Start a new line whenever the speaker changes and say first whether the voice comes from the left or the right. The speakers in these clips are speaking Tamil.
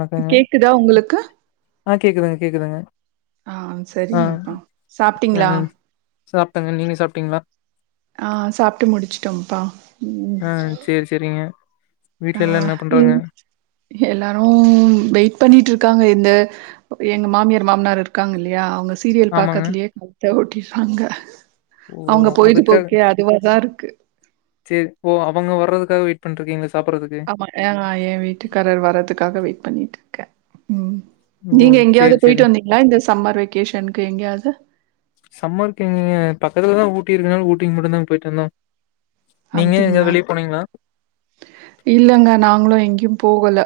left: வணக்கங்க
right: கேக்குதா உங்களுக்கு
left: ஆ கேக்குதுங்க கேக்குதுங்க
right: ஆ
left: ஆஹ்
right: சரிங்கப்பா சாப்ட்டீங்களா
left: உஹ்ம் சாப்ட்டேங்க நீங்க சாப்ட்டீங்களா
right: ஆஹ் சாப்ட்டு முடிச்சுட்டோம்ப்பா
left: ஆஹ் செரி செரிங்க
right: அஹ் எ எல்லாரு வெயிட் பண்ணிட்டு இருக்காங்க இந்த எங்க மாமியார் மாமனார் இருக்காங்க இல்லையா அவங்க சீரியல்
left: ஆமாங்க
right: பாக்கதுலயே கால த்த ஓட்டிர்றாங்க
left: ஓ
right: அவங்க பொழுது போக்கே அதுவாதான் இரு க்கு
left: செரி ஓ அவங்க வர்றதுக்காக வெயிட் பண்ணிட்ருக்கீங்களா
right: ஆமா ஏ ஏன் வீட்டுக்காரர் வர்றதுக்காக வெயிட் பண்ணிட்டு இருக்கேன் உம்
left: ஓ
right: நீங்க
left: சேரி
right: எங்கேயாவது
left: சேரி
right: போயிட்டு வந்தீங்களா இந்த சம்மர் வெக்கேஷனுக்கு எங்கயாவது
left: ட்டி இருக்கனால ஊட்டிக்கு மட்டும்தான் போயிட்டு வந்தொ
right: அப்படிங்களா இல்லங்க நாங்களும் எங்கேயும் போகல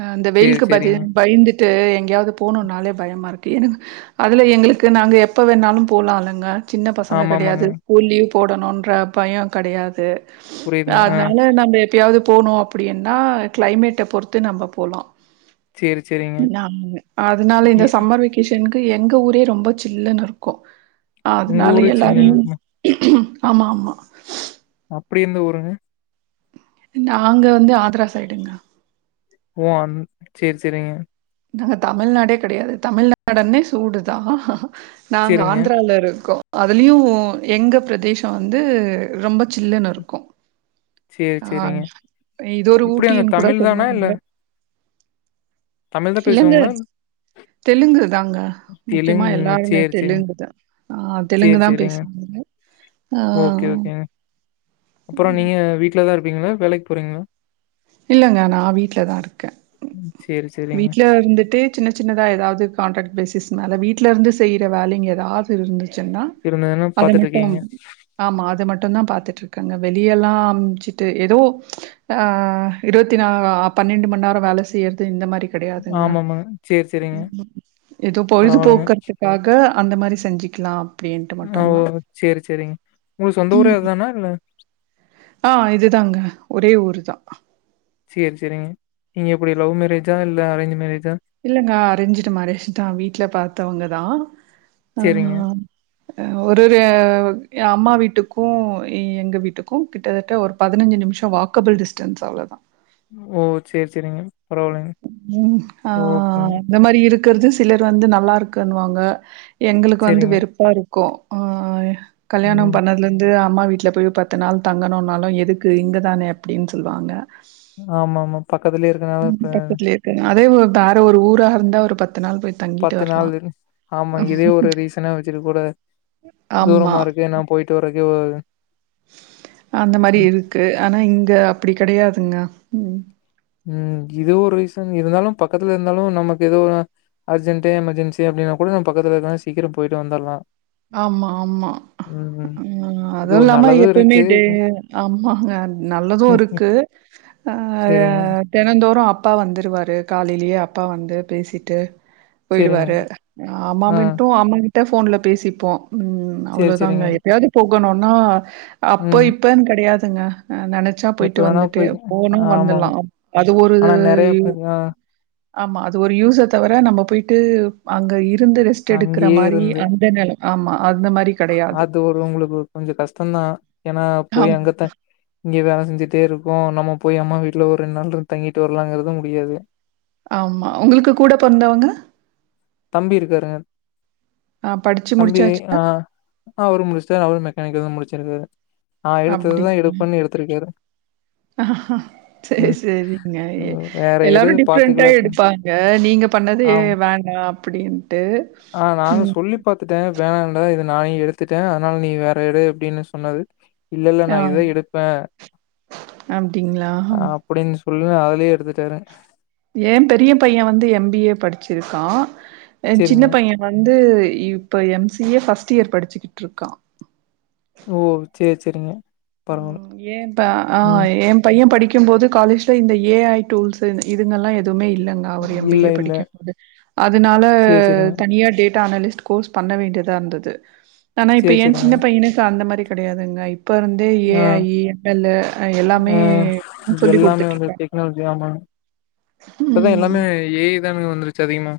right: ஆ இந்த
left: சேரி
right: வெயிலுக்கு பதி
left: சேரிங்க
right: பயிந்துட்டு எங்கயாவது போகணும்னாலே பயமா இருக்கு எனக் அதுல எங்களுக்கு நாங்க எப்போ வேணாலும் போலாம்லங்க சின்ன பசங்க
left: ஆமா ஆமாங்க
right: கிடையாது போலியும் போடணுன்ற பயம் கெடையா து
left: புரியுதுங்க ஆ
right: அதனால நம்ம எப்பயாவது போனோ அப்படின்னா கிளைமேட்டை பொறுத்து நம்ம போலா
left: சேரி சேரிங்க
right: நான் அதனால
left: எ
right: இந்த சம்மர் வெக்கேஷன்க்கு எங்க ஊரே ரொம்ப சில்லுன்னு இருக்கும்
left: உங்க
right: அதனால
left: ஊரு சில்லுனு
right: எல்லாரையும்
left: இருக்குமா
right: ஆமா ஆமா
left: அப்படி எந்த ஊருங்க
right: நாங்க வந்து ஆத்ரா சைடுங்க
left: ஓ அந் சேரி சேரிங்க
right: நாங்க தமிழ்நாடே கிடையாது தமிழ்நாடனே சூடுதான் நாங்க
left: சேரிங்க
right: ஆந்திரால இருக்கோம் அதுலயு எங்க பிரதேசம் வந்து ரொம்ப சில்லுன்னு இருக்கும்
left: சேரி
right: ஆ
left: சேரிங்க
right: இது ஒரு
left: இப்படி அங்க
right: ஊட்டின் கூட
left: தமிழ் தானா இல்ல
right: சொல்லுவாங்க
left: தமிழ் தான்
right: இல்லங்க
left: பேசுவாங்களா
right: தெலுங்குதாங்க முக்கியமா
left: தெலுங்குங்களா
right: எல்லாருமே
left: சேரி சேரிங்க.
right: தெலுங்கு தா ஆ தெலுங்கு
left: சேரி
right: தா
left: சேரிங்க.
right: பேசுவாங்க ஆ
left: அப்றோ நீங்க வீட்லதா இருப் பீங்ளா வேலைக்கு போறீங்ளா
right: இல்லங்க நா வீட்லதா இருக்கே
left: சேரி சேரிங்க.
right: வீட்ல இருந்துட்டு சின்ன சின்னதா ஏதாவ்து கான்ட்ராக்ட் பேஸ் மேல வீட்லருந்து செய்ற வேலைங்க ஏதாவ்து இருந்து சுன்னா
left: இருந்ததுன்னா
right: அத
left: பாத்துட்டு
right: மட்டூ
left: இருக்கீங்க.
right: ஆமா அத மட்டுந்தா பாத்துட் ட்ருக்கேங்க வெளியெல்லா அம்ச்சுட்டு எதோ ஆ இருவத்தி நாலா பன்னெண்டு மண் நேரோ வேல செய்றது இந்த மார் ரி கெடையாதுங்க
left: ஆமாமாங்க. சேரி சேரிங்க.
right: எதோ
left: பரவால்லங்க.
right: பொழுதுபோக்கறதுக்காக அந்த மாரி செஞ்சுக்லா
left: ஓ சேரி சேரிங் ஒங்க சொந்த ஊரே
right: ம்
left: அதானா இல்ல
right: ஆ இதுதாங்க ஒரே ஊரு தா
left: சேர் செரிங்க நீங்க எப்டி லவ் மேரேஜா இல்ல அரேஞ்ச் மேரேஜ்
right: இல்லங்க அரஞ்சிடு மேரேஜ் தா வீட்ல பாத்தவுங்கதா
left: சேரிங்க.
right: ஆஹாம் ஒருரு ஏ அம்மா வீட்டுக்கூ எங்க வீட்டுக்கூ கிட்டத்தட்ட ஒரு பதினஞ்சு நிம்ஷோ வாக்கபிள் டிஸ்டன்ஸ் அவ்ளோதா
left: ஓ சேர் செரிங்க
right: ம் ஆ இந்த மாரி இருக் க்றது சிலர் வந்து நல்லாருக்குன்னுவாங்க எங்ளுக்கு வந்து
left: சேரிங்க.
right: வெறுப்பாருக் கோ ஆ கல்யாணோ
left: ம்.
right: பண்ணதுலேந்து அம்மா வீட்ல போய் பத்து நாள் தங்கணூனாலூ எதுக்கு இங்கதானே அப்டின்னு சொல்வாங்க
left: ஆமாமா பக்கத்துலேருக் க்றனால பேன்
right: பக்கத்துலயே இருக்கு அதே ஊர்தா ஆர ஒரு ஊராருந்தா ஒரு பத்
left: பத்து நாளு ஆமா இதே ஒரு ரீசனா வச்சுட்டு கூட
right: ஆமா
left: தூரமாருக்கு நா போயிட்டு வரே யோ அவ
right: அந்த மாரி இருக்கு ஆனா இங்க அப்டி கெடையாதுங்க ம்
left: ம் இது ஒரு ரீசன் இருந்தாலு பக்கத்துல இருந்தாலு நமக்கு ஏதோ அர்ஜென்ட்டு எமர்ஜென்சி அப்டினா கூட நம்ப பக்கத்துல இருந்தா சீக்கரோ போயிட்டு வந்தர்லா
right: ஆமா ஆமா உம்
left: இது
right: அது
left: ஒரு
right: இல்லாம
left: நல்லது
right: எப்பைமே
left: இருக்கு
right: டேய்லியு ஆமாங்க நல்லது இருக்கு
left: சேரிங்க
right: ஆஹ் தெனந்தோறு அப்பா வந்துருவாரு காலைலயே அப்பா வந்து பேசிட்டு
left: சேரிங்க
right: போயிடுவாரு அஹ் அம்மா
left: ஆ
right: மட்டு அம்மாகிட் டே ஃபோன்ல பேசி ப்போ உம்
left: சேரி
right: அவ்ளோதாங்க
left: சேரிங்க
right: எப்பயாது போக் போனோனா அப்போ
left: ம்
right: இப்போன் கெடையாது இங்க அஹ் நெனைச்சா
left: எப்ப
right: போயிட்டு
left: வேணா
right: வந்துட்டு
left: போய்க்க
right: போனு
left: ஆமா
right: வந்துர்லா
left: ஆமா
right: அப் அது ஒரு
left: ஆனா நெறைய பேர் ஆ
right: ஆமா அது ஒரு யூஸே தவர நம்ம போயிட்டு அங்க இர் ருந்து ரெஸ்ட் எடுக்குற
left: அங்கேயே
right: மாரி
left: இருந்து
right: அனுபவோ ஆமா அந்த மாரி கெடையாது.
left: அது ஒரு உங்களுக்கு கொஞ்ச கஷ்டந்தா ஏனா போய்
right: ஆம்
left: அங்கத்தா இங்க வேல செஞ்சிட்டே இருக்கோ நம்ம போய் அம்மா வீட்ல ஒரு ரெண்டு நாள் இருந்து தங்கிட்டு வரலாங்கிறது முடியாது
right: ஆமா உங்களுக்கு கூட பிறந்தவ்ங்க
left: தம்பி இருக்காருங்க
right: ஆ படிச்சு
left: தம்பி
right: முடிச்சாச்சா?
left: ஆஹ் அவரு முடிச்ட்டு அவரு மெக் கானிக்கல் தா முடிச்சுருக்காரு ஆஹ் எடுத்ததுதா எடுபென் எடுத்திருக்காரு
right: சேரி
left: ம்
right: சேரிங்க
left: வேற எடு
right: எல்லாரு டிஃப்ரெண்டா
left: பாத்துக்கலா அப்டின்னு
right: எடுப்பாங்க நீங்க பண்ணது
left: ஆம்
right: வேண்டா அப்டின்ட்டு உம்
left: சொல்லி பாத்துட்டே ஒனக்கு வேணாடா இத நானு எடுத்துட்டே அதனால நீ வேற எடு அப்டின்னு சொன்னாலு இல்ல இல்ல நா
right: ஆ
left: இதா எடுப்பே
right: அப்டிங்களா?
left: அப்டின்னு சொ சொல்லியு அதுலே எடுத்துட்டாங்க
right: எ பெரிய பைய வந்து எம் பி ஏ படிச்சிருக்கா எ சின்ன
left: சேரிங்க
right: பைய வந்து இப்ப M C C A first year படிச்சுக்கிட்ருக்கா
left: ஓ சேர் சேரிங்க பரவால்ல
right: உம் எ ப ஆஹ்
left: ம்
right: எ பைய படிக்கும் க்கும் போது காலேஜ்ல இந்த ஏ ஐ டூல்ஸ் இதுங்கலா எதுவுமே இல்ல இல்லங்க அவர் எம் பி
left: இல்ல
right: ஏ
left: இல்ல
right: படிக்கும்போது அதனால
left: சேரி சேரிங்க
right: தனியா டேட் டா அனலிஸ்ட் கோர்ஸ் பண்ண வேண்டியதா இருந்தது ஆனா இப்ப
left: சேரி
right: எ
left: சேரிங்க
right: சின்ன பையனுக்கு அந்த மாரி கெடையாதுங்க இப்ப இருந்து ஏ
left: ஆ
right: ஐ எம் எல் ஏ எல்லாமே
left: ஆ
right: சொல்லி் கொடுத்துட்டு இருகன்
left: இப்பதான் எல்லாமே ஏ ஐ வந்துருச்சு அதிகமா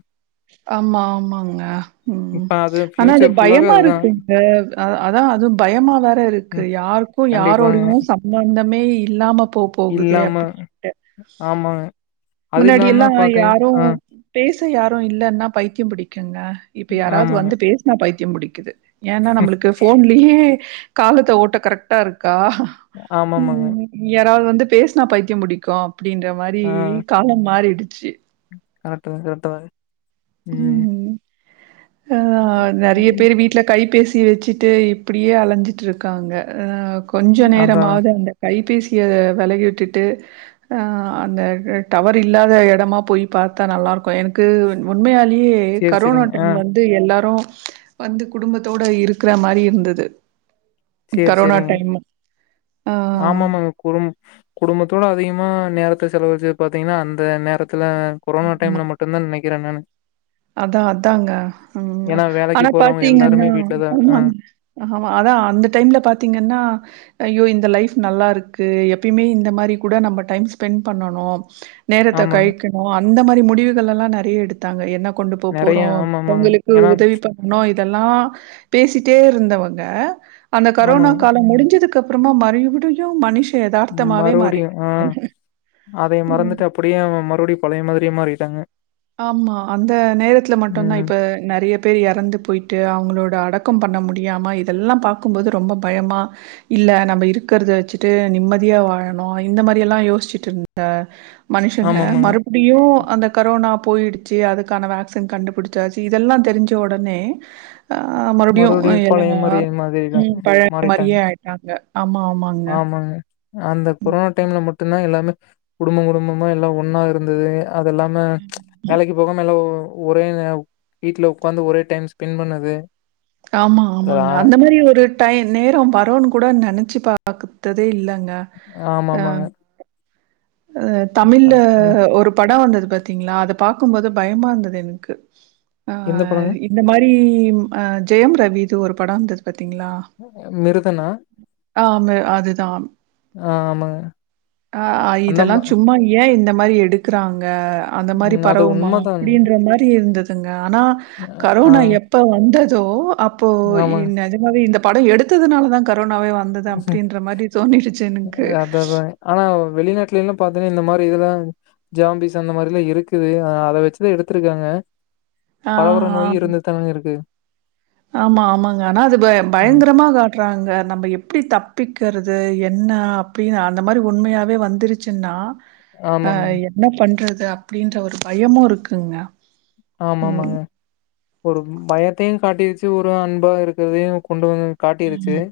right: ஆமா ஆமாங்க உம்
left: இப்ப அது
right: ஆனா அது
left: ஃபியூச்சர் ஃபுல்லாவே
right: பயமா
left: அதுதா
right: இருக்குங்க அதான் அதுவும் பயமா வேற இருக்கு
left: ம்
right: யாருக்கும்
left: கண்டிப்பாங்க
right: யாரோடையும் சம்பந்தமே இல்லாம போ போகுதே
left: இல்லாம ஆமாங்க அது இல்லாம
right: முன்னாடியெல்லாம்
left: பாத்தீங்க
right: யாரும்
left: ஆ
right: பே பேச யாரும் இல்லலைன்னா பைத்தியம் பிடிக்குங்க இப்ப யாராவது
left: ஆமாங்க.
right: வந்து பேசுனா பய த்தியம் முடிக்குது ஏன்னா நம்மளுக்கு ஃபோன்லயே காலத்த ஓட்ட கரெக்டா இருக்கு தா
left: ஆமாமாங்க.
right: உம் யாராவது வந்து பேசுனா பைத்தியம் முடிக்கும் அப்படின்ற மாரி மாறிடுச்சு
left: கரெக்டு தான் கரெக்டு தான் உம்
right: ஆஹ நிறைய பேர் வீட்டுல கை பேசி சி வச்சுட்டு இப்படியே அலைஞ்சிட்டுருக்காங்க ஆஹ் கொஞ்ச
left: அதான்.
right: நேரமாவது அந்த கைபேசி ய விலகி விட்டுட்டு அந்த டவர் இல்லாத இடமா போய் பார்த்தா நல்லா இருக்கும் எனக்கு உண்மையா மே
left: சரி,
right: கரோனா
left: சரிங்க. ஆ
right: டைம் வந்து எல்லாரும் வந்து குடும்பத்தோட இருக்குற மாதிரி இருந்தது
left: செரி
right: கரோனா
left: செரிங்க
right: டைம். ஆ
left: ஆமாமாங்க குடும் குடும்பத்தோட அதிகமா நேரத்தை செலவழச்சது பாத்தீங்கா அந்த நேர த்துல கொரோனா
right: ஆமா.
left: டைம்ல மட்டும் தான் நனைக் கிறன் நானு
right: அதான் அதாங்க உஹ
left: ஏன்னா வேலைக்கு
right: ஆனா
left: போறவங்க
right: பாத்தீங்கன்னா
left: எல்லாருமே வீட்ல தான் ஆ
right: ஆமாங்க ஆமா அதான் அந்து டைம்ல பாத்தீங்கன்னா ஐயோ இந்த லைஃப் நல்லா இருக்கு எப்பயுமே இந்த மாரி கூட நம்ம டைம் ஸ்பென்ட் பண்ணனும் நேரத்தை
left: ஆமாங்க.
right: கழிக்கணும் அந்த மாரி முடிவுகள் எல்லாம் நிறைய எடுத்தாங்க என்ன கொண்டு போ
left: நெறைய
right: போறோம்
left: ஆமாமாங்க.
right: அவங்களுக்கு
left: ஏன்னா
right: உதவி பண்ணணும் யெல்லாம் பேசிட்டே இருந்தவங்க அந்த கரோனா
left: ஆமாங்க.
right: காலம் முடிஞ்சதுக்கு அப்றமா மறுய்பிடியு மனுஷ்
left: மறுவ்டியு ஆஹ் அதை மறந்துட்டு அப்டியே ம றுடியு பழைய மாத்ரியே மாறிட்டாங்க
right: ஆமா அந்த நேரத்ல மட்டுந்தா
left: ம்.
right: இப்ப நெறைய பேர் எறந்து பொயிட்டு அவங்களோட அடக் கொ பண்ண முடியாம இதெல்லா பார்க்கும்போது ரொம்ப பயமா இல்ல நம்ம இருக்றத வச்சிட்டு நிம்மதியா வாழணு இந்த மாரியெல்லா யோசிச்சுட்டு இருந்த மனுஷங்க
left: ஆமாமாங்க.
right: மறுப்டியு அந்த கரோனா போயிடுச்சி அதுக்கான வேக்சின் கண்டுபிடிச்சாச்சி இதெல்லா தெரிஞ்ச உடனே ஆஹ் மறுப்டியு
left: மறுபடியு
right: எல்லா
left: பழைய மாரி மாதிரிதா
right: உம் பழைய
left: மாறிட்டாங்க
right: மாரியே ஆயிட்டாங்க
left: ஆமாங்க அந்த கொரோனா டைம்ல மட்டுந்தா எல்லாமே குடும்பொ குடும்பமா எல்லா ஒன்னா இருந்தது அதெல்லாமே
right: ம்.
left: வேலைக்கு போகாம எல்லா ஒ ஒரே நேவ் வீட்ல உக்காந்து ஒரே டைம் ஸ்பின் பண்ணது
right: ஆமா
left: அதா
right: ஆமாங்க அந்த மாரி ஒரு டை நேரொம் வருனு கூட நெனச்சு பாக்ததே இல்ல க
left: ஆமா ஆமாங்க
right: அஹ் அ தமிழ்ல
left: கரெக்ட்டுங்க
right: ஒரு படொ வந்தது பாத்திங்ளா அத பாக்கும்போது பயமா இருந்தது எனக்கு
left: எந்த படங்க
right: ஆஹ் இந்த மாரி இம் அ ஜெயம் ரவிது ஒரு படொ வந்தது பார்த்தீங்களா?
left: மிருதனா
right: ஆமே அதுதா
left: ஆ ஆமாங்க
right: ஆஹ் இதெல்லா
left: அந்தம்மா
right: சும்மா ஏ இந்த மாரி எடுக்குறாங் க அந்த மாரி
left: ம் அது
right: பரவுமா
left: உண்மதாங்க
right: அப்டின்ற மாரி இருந்தது ஆ ஆனா
left: ஆ
right: கரோனா எப்ப வந்தது தோ அப் போ இ
left: ஆமாங்க
right: நெஜமாவே இந்த படொ எடுத்ததுனால தா க ரோனாவே வந்தது அப்டின்ற மாரி தோணிடுச்சு எனக்கு
left: வெளிநாட்லைலா பாத்தெனா இந்த மாரி இதெல்லா ஜாம்பீஸ் அந்த மாரில்லா இருக்குது ஆ அத வச்சுதா எடுத்ருக்காங்க பரவுர நோயி
right: ஆ.
left: இருந்துதானேங்க இருக்கு
right: ஆமா ஆமாங்க ஆனா அது ப
left: ஆ
right: பயங்கரமா காட்டுறாங்க நம்ம எப் ப்டி தப்பிக்கறது என்ன அப்டின்னு அந்த மாரி உண்மையாவே வந்திறிச்சின்னா ஆஹ்
left: ஆமாமாங்க.
right: என்ன பண்றது அப்டின்ற ஒரு பயமு இருக்குங்க
left: ஆமாமாங்க
right: ம்.
left: ஒரு பயத்தையு காட்டிருச்சு ஒரு அன்பா இருக்குறதையு கொண்டு வந்து காட்டிருச்சு
right: ம்.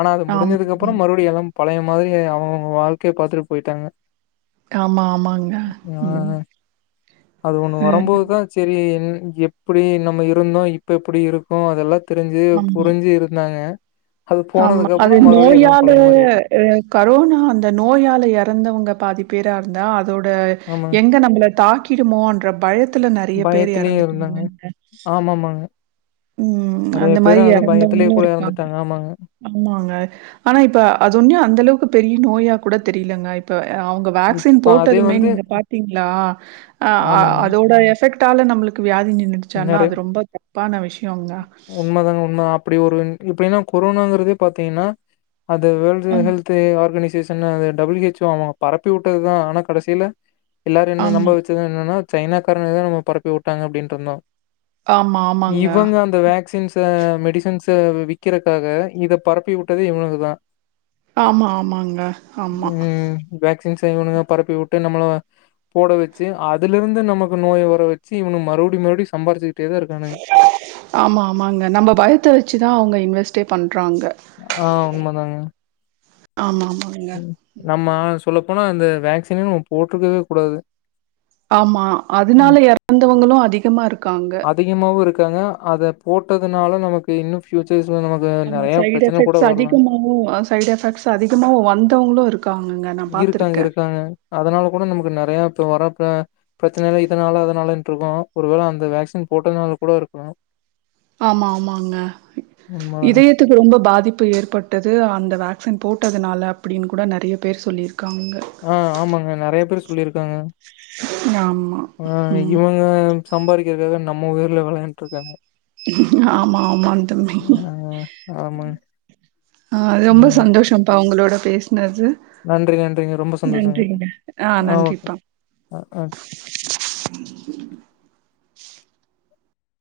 left: ஆனா அது
right: ஆம்.
left: முடிஞ்சதுக்கப்றோ
right: ம்.
left: மறுபடி எல்லா பழைய மாதிரி அவுங்கவுங்க வாழ்க்கைய பாத்துட்டு போயிட்டாங்க
right: ஆமா ஆமாங்க
left: ஆ
right: உம் ஆ
left: டின் எப்புடி நம்ம இருந்தோ இப்ப எப்புடி இருக்கோ அதெல்லா தெருஞ்சு
right: ஆமா,
left: புருஞ்சு இருந்தாங்க அது
right: ஆமா அது
left: போனதுக்கப்புறம் மறுபடியும் எல்லாம்
right: நோயால
left: பழைய மாரி ஆயிட்டு
right: அ கரோனா அந்த நோயால எறந்தவுங்க பாதி பேராந்தா அ தோட
left: ஆமாங்க.
right: எங்க நம்மள தாக் கிடுமோன்ற பயத் த்துல நெறைய பேர்
left: பயத்திலயும் இருந்தாங்க.
right: எறந்துட்டாங்கல்லங்க
left: ஆமாமாங்க.
right: உம்
left: நெறைய
right: அந்த
left: பேரு
right: மாரி
left: அது பயத்திலயே
right: எறந்தவங்ளு
left: கூட
right: இருப்பாங்க
left: இறந்துட்டாங்க. ஆமாங்க.
right: ஆமாங்க ஆனா இப்ப அது ஒன்யொ அந்த அளவுக்கு பெரிய நோயா கூட தெரிலங்க இப்ப அவுங்க வேக்சின்
left: இப்ப அதே
right: போட்டதுமே
left: வந்து
right: நீங்க பாத்தீங்ளா அ அதோட எஃபெக்ட் டால நம்ளுக்கு வியாதிங்க
left: நெறை உண்மதாங்க உண்ம தா அப்டி ஒரு இப்பன்னா கொரோனாங்கறதே பாத்தீங்னா அது வேர்ல்டு
right: அ
left: ஹெல்த்து ஆர்கனிஸ் ஷேஸன் அது டபிள்யூ ஹெச் ஓ அவங்பரப்பி உட்டதுதா ஆனா கடைசில எல்லாரு ‌என்னனு
right: ஆமா.
left: நம்ப வச்சது என்னனா சைனக்காரனேதா நமக் பரப்பிவுட்டாங்க அப்டின்ருந்தோ
right: ஆமா, ஆமாங்க.
left: இவுங்க அந்த வேக்சின்ஸ் ஸ மெடிசன்ஸ விக்கிறத்க்காக இத பரப்பி உட்டதே இவனுங்க தா
right: ஆமா ஆமாங்க ஆமா
left: சின்ஸ இவனுங்க பரப்பிவுட்டு நம்ள போட வெச்சு அதுலருந்து நமக்கு நோய‌ வரவச்சி இவனு மறுபடி மறுபடியு சம்பாருச்சு
right: ஆமா ஆமாங்க நம்ம பயத்த வெச்சுதா அவுங்க இன்வெஸ் டே பண்
left: ஆ உண்ம தாங்க
right: ஆமா, ஆமாங்க.
left: உம் நம்மாச் சொல்லப்போனா அந்த வேக்சினே நம்ம போட்ருக்கவே கூடாது
right: ஆமா
left: ம்.
right: அதுனால எறந்தவுங்களு அதி கமாரு
left: அதிகமாவு இருக் க்காங்க அத போட்டதுனால நமக்கு இன்னு ஃபியூச்சர்ஸ்
right: ஆமா சைட் எஃபெக்ட்ஸ் அதிகமாவு சைட் எஃபெக்ட்ஸ் அதிகமாவு வந்தவங்களு இருக்கா
left: இருக்காங்க இருக்காங்க அதனால கூட நமக்கு நெறயா போ வரப்ப பிரச்சனலா இதனால அதனாலன்ட்ருக்கு ஒருவேள அந்த வேக்சின் போட்டதுனால கூட இருக்கு
right: ஆமா ஆமாங்க
left: உண்மதாங்க.
right: இதயத்துக்கு ரொம்ப பாதிப்பு ஏற்பட்டது அந்த வே சின் போட்டதுனால அப்டின்னு கூட நெறயா பேரு சொல்லிரு
left: ஆஹ் ஆமாங்க நெறய பேரு ச் சொல்லிருக்காங்க
right: ஆமா.
left: அ
right: ம்.
left: இவங்க சம்பாரிக்காக நம்ம உயிர்ல வெளயான்ட்ருக்காங்க
right: ஆமா ஆமா தம்பி
left: ஆ ஆமாங்க.
right: அ ரொம்ப
left: ம்.
right: சந்தோஷம்ப்பா உங்களோட பேச் ந து
left: நன்றி, நன்றிங்க. ரொம்ப சந்தோஷங்க.
right: நன்றிங்க அ
left: ஆ ஓகே.
right: நன்றிப்பா
left: அ ஆ.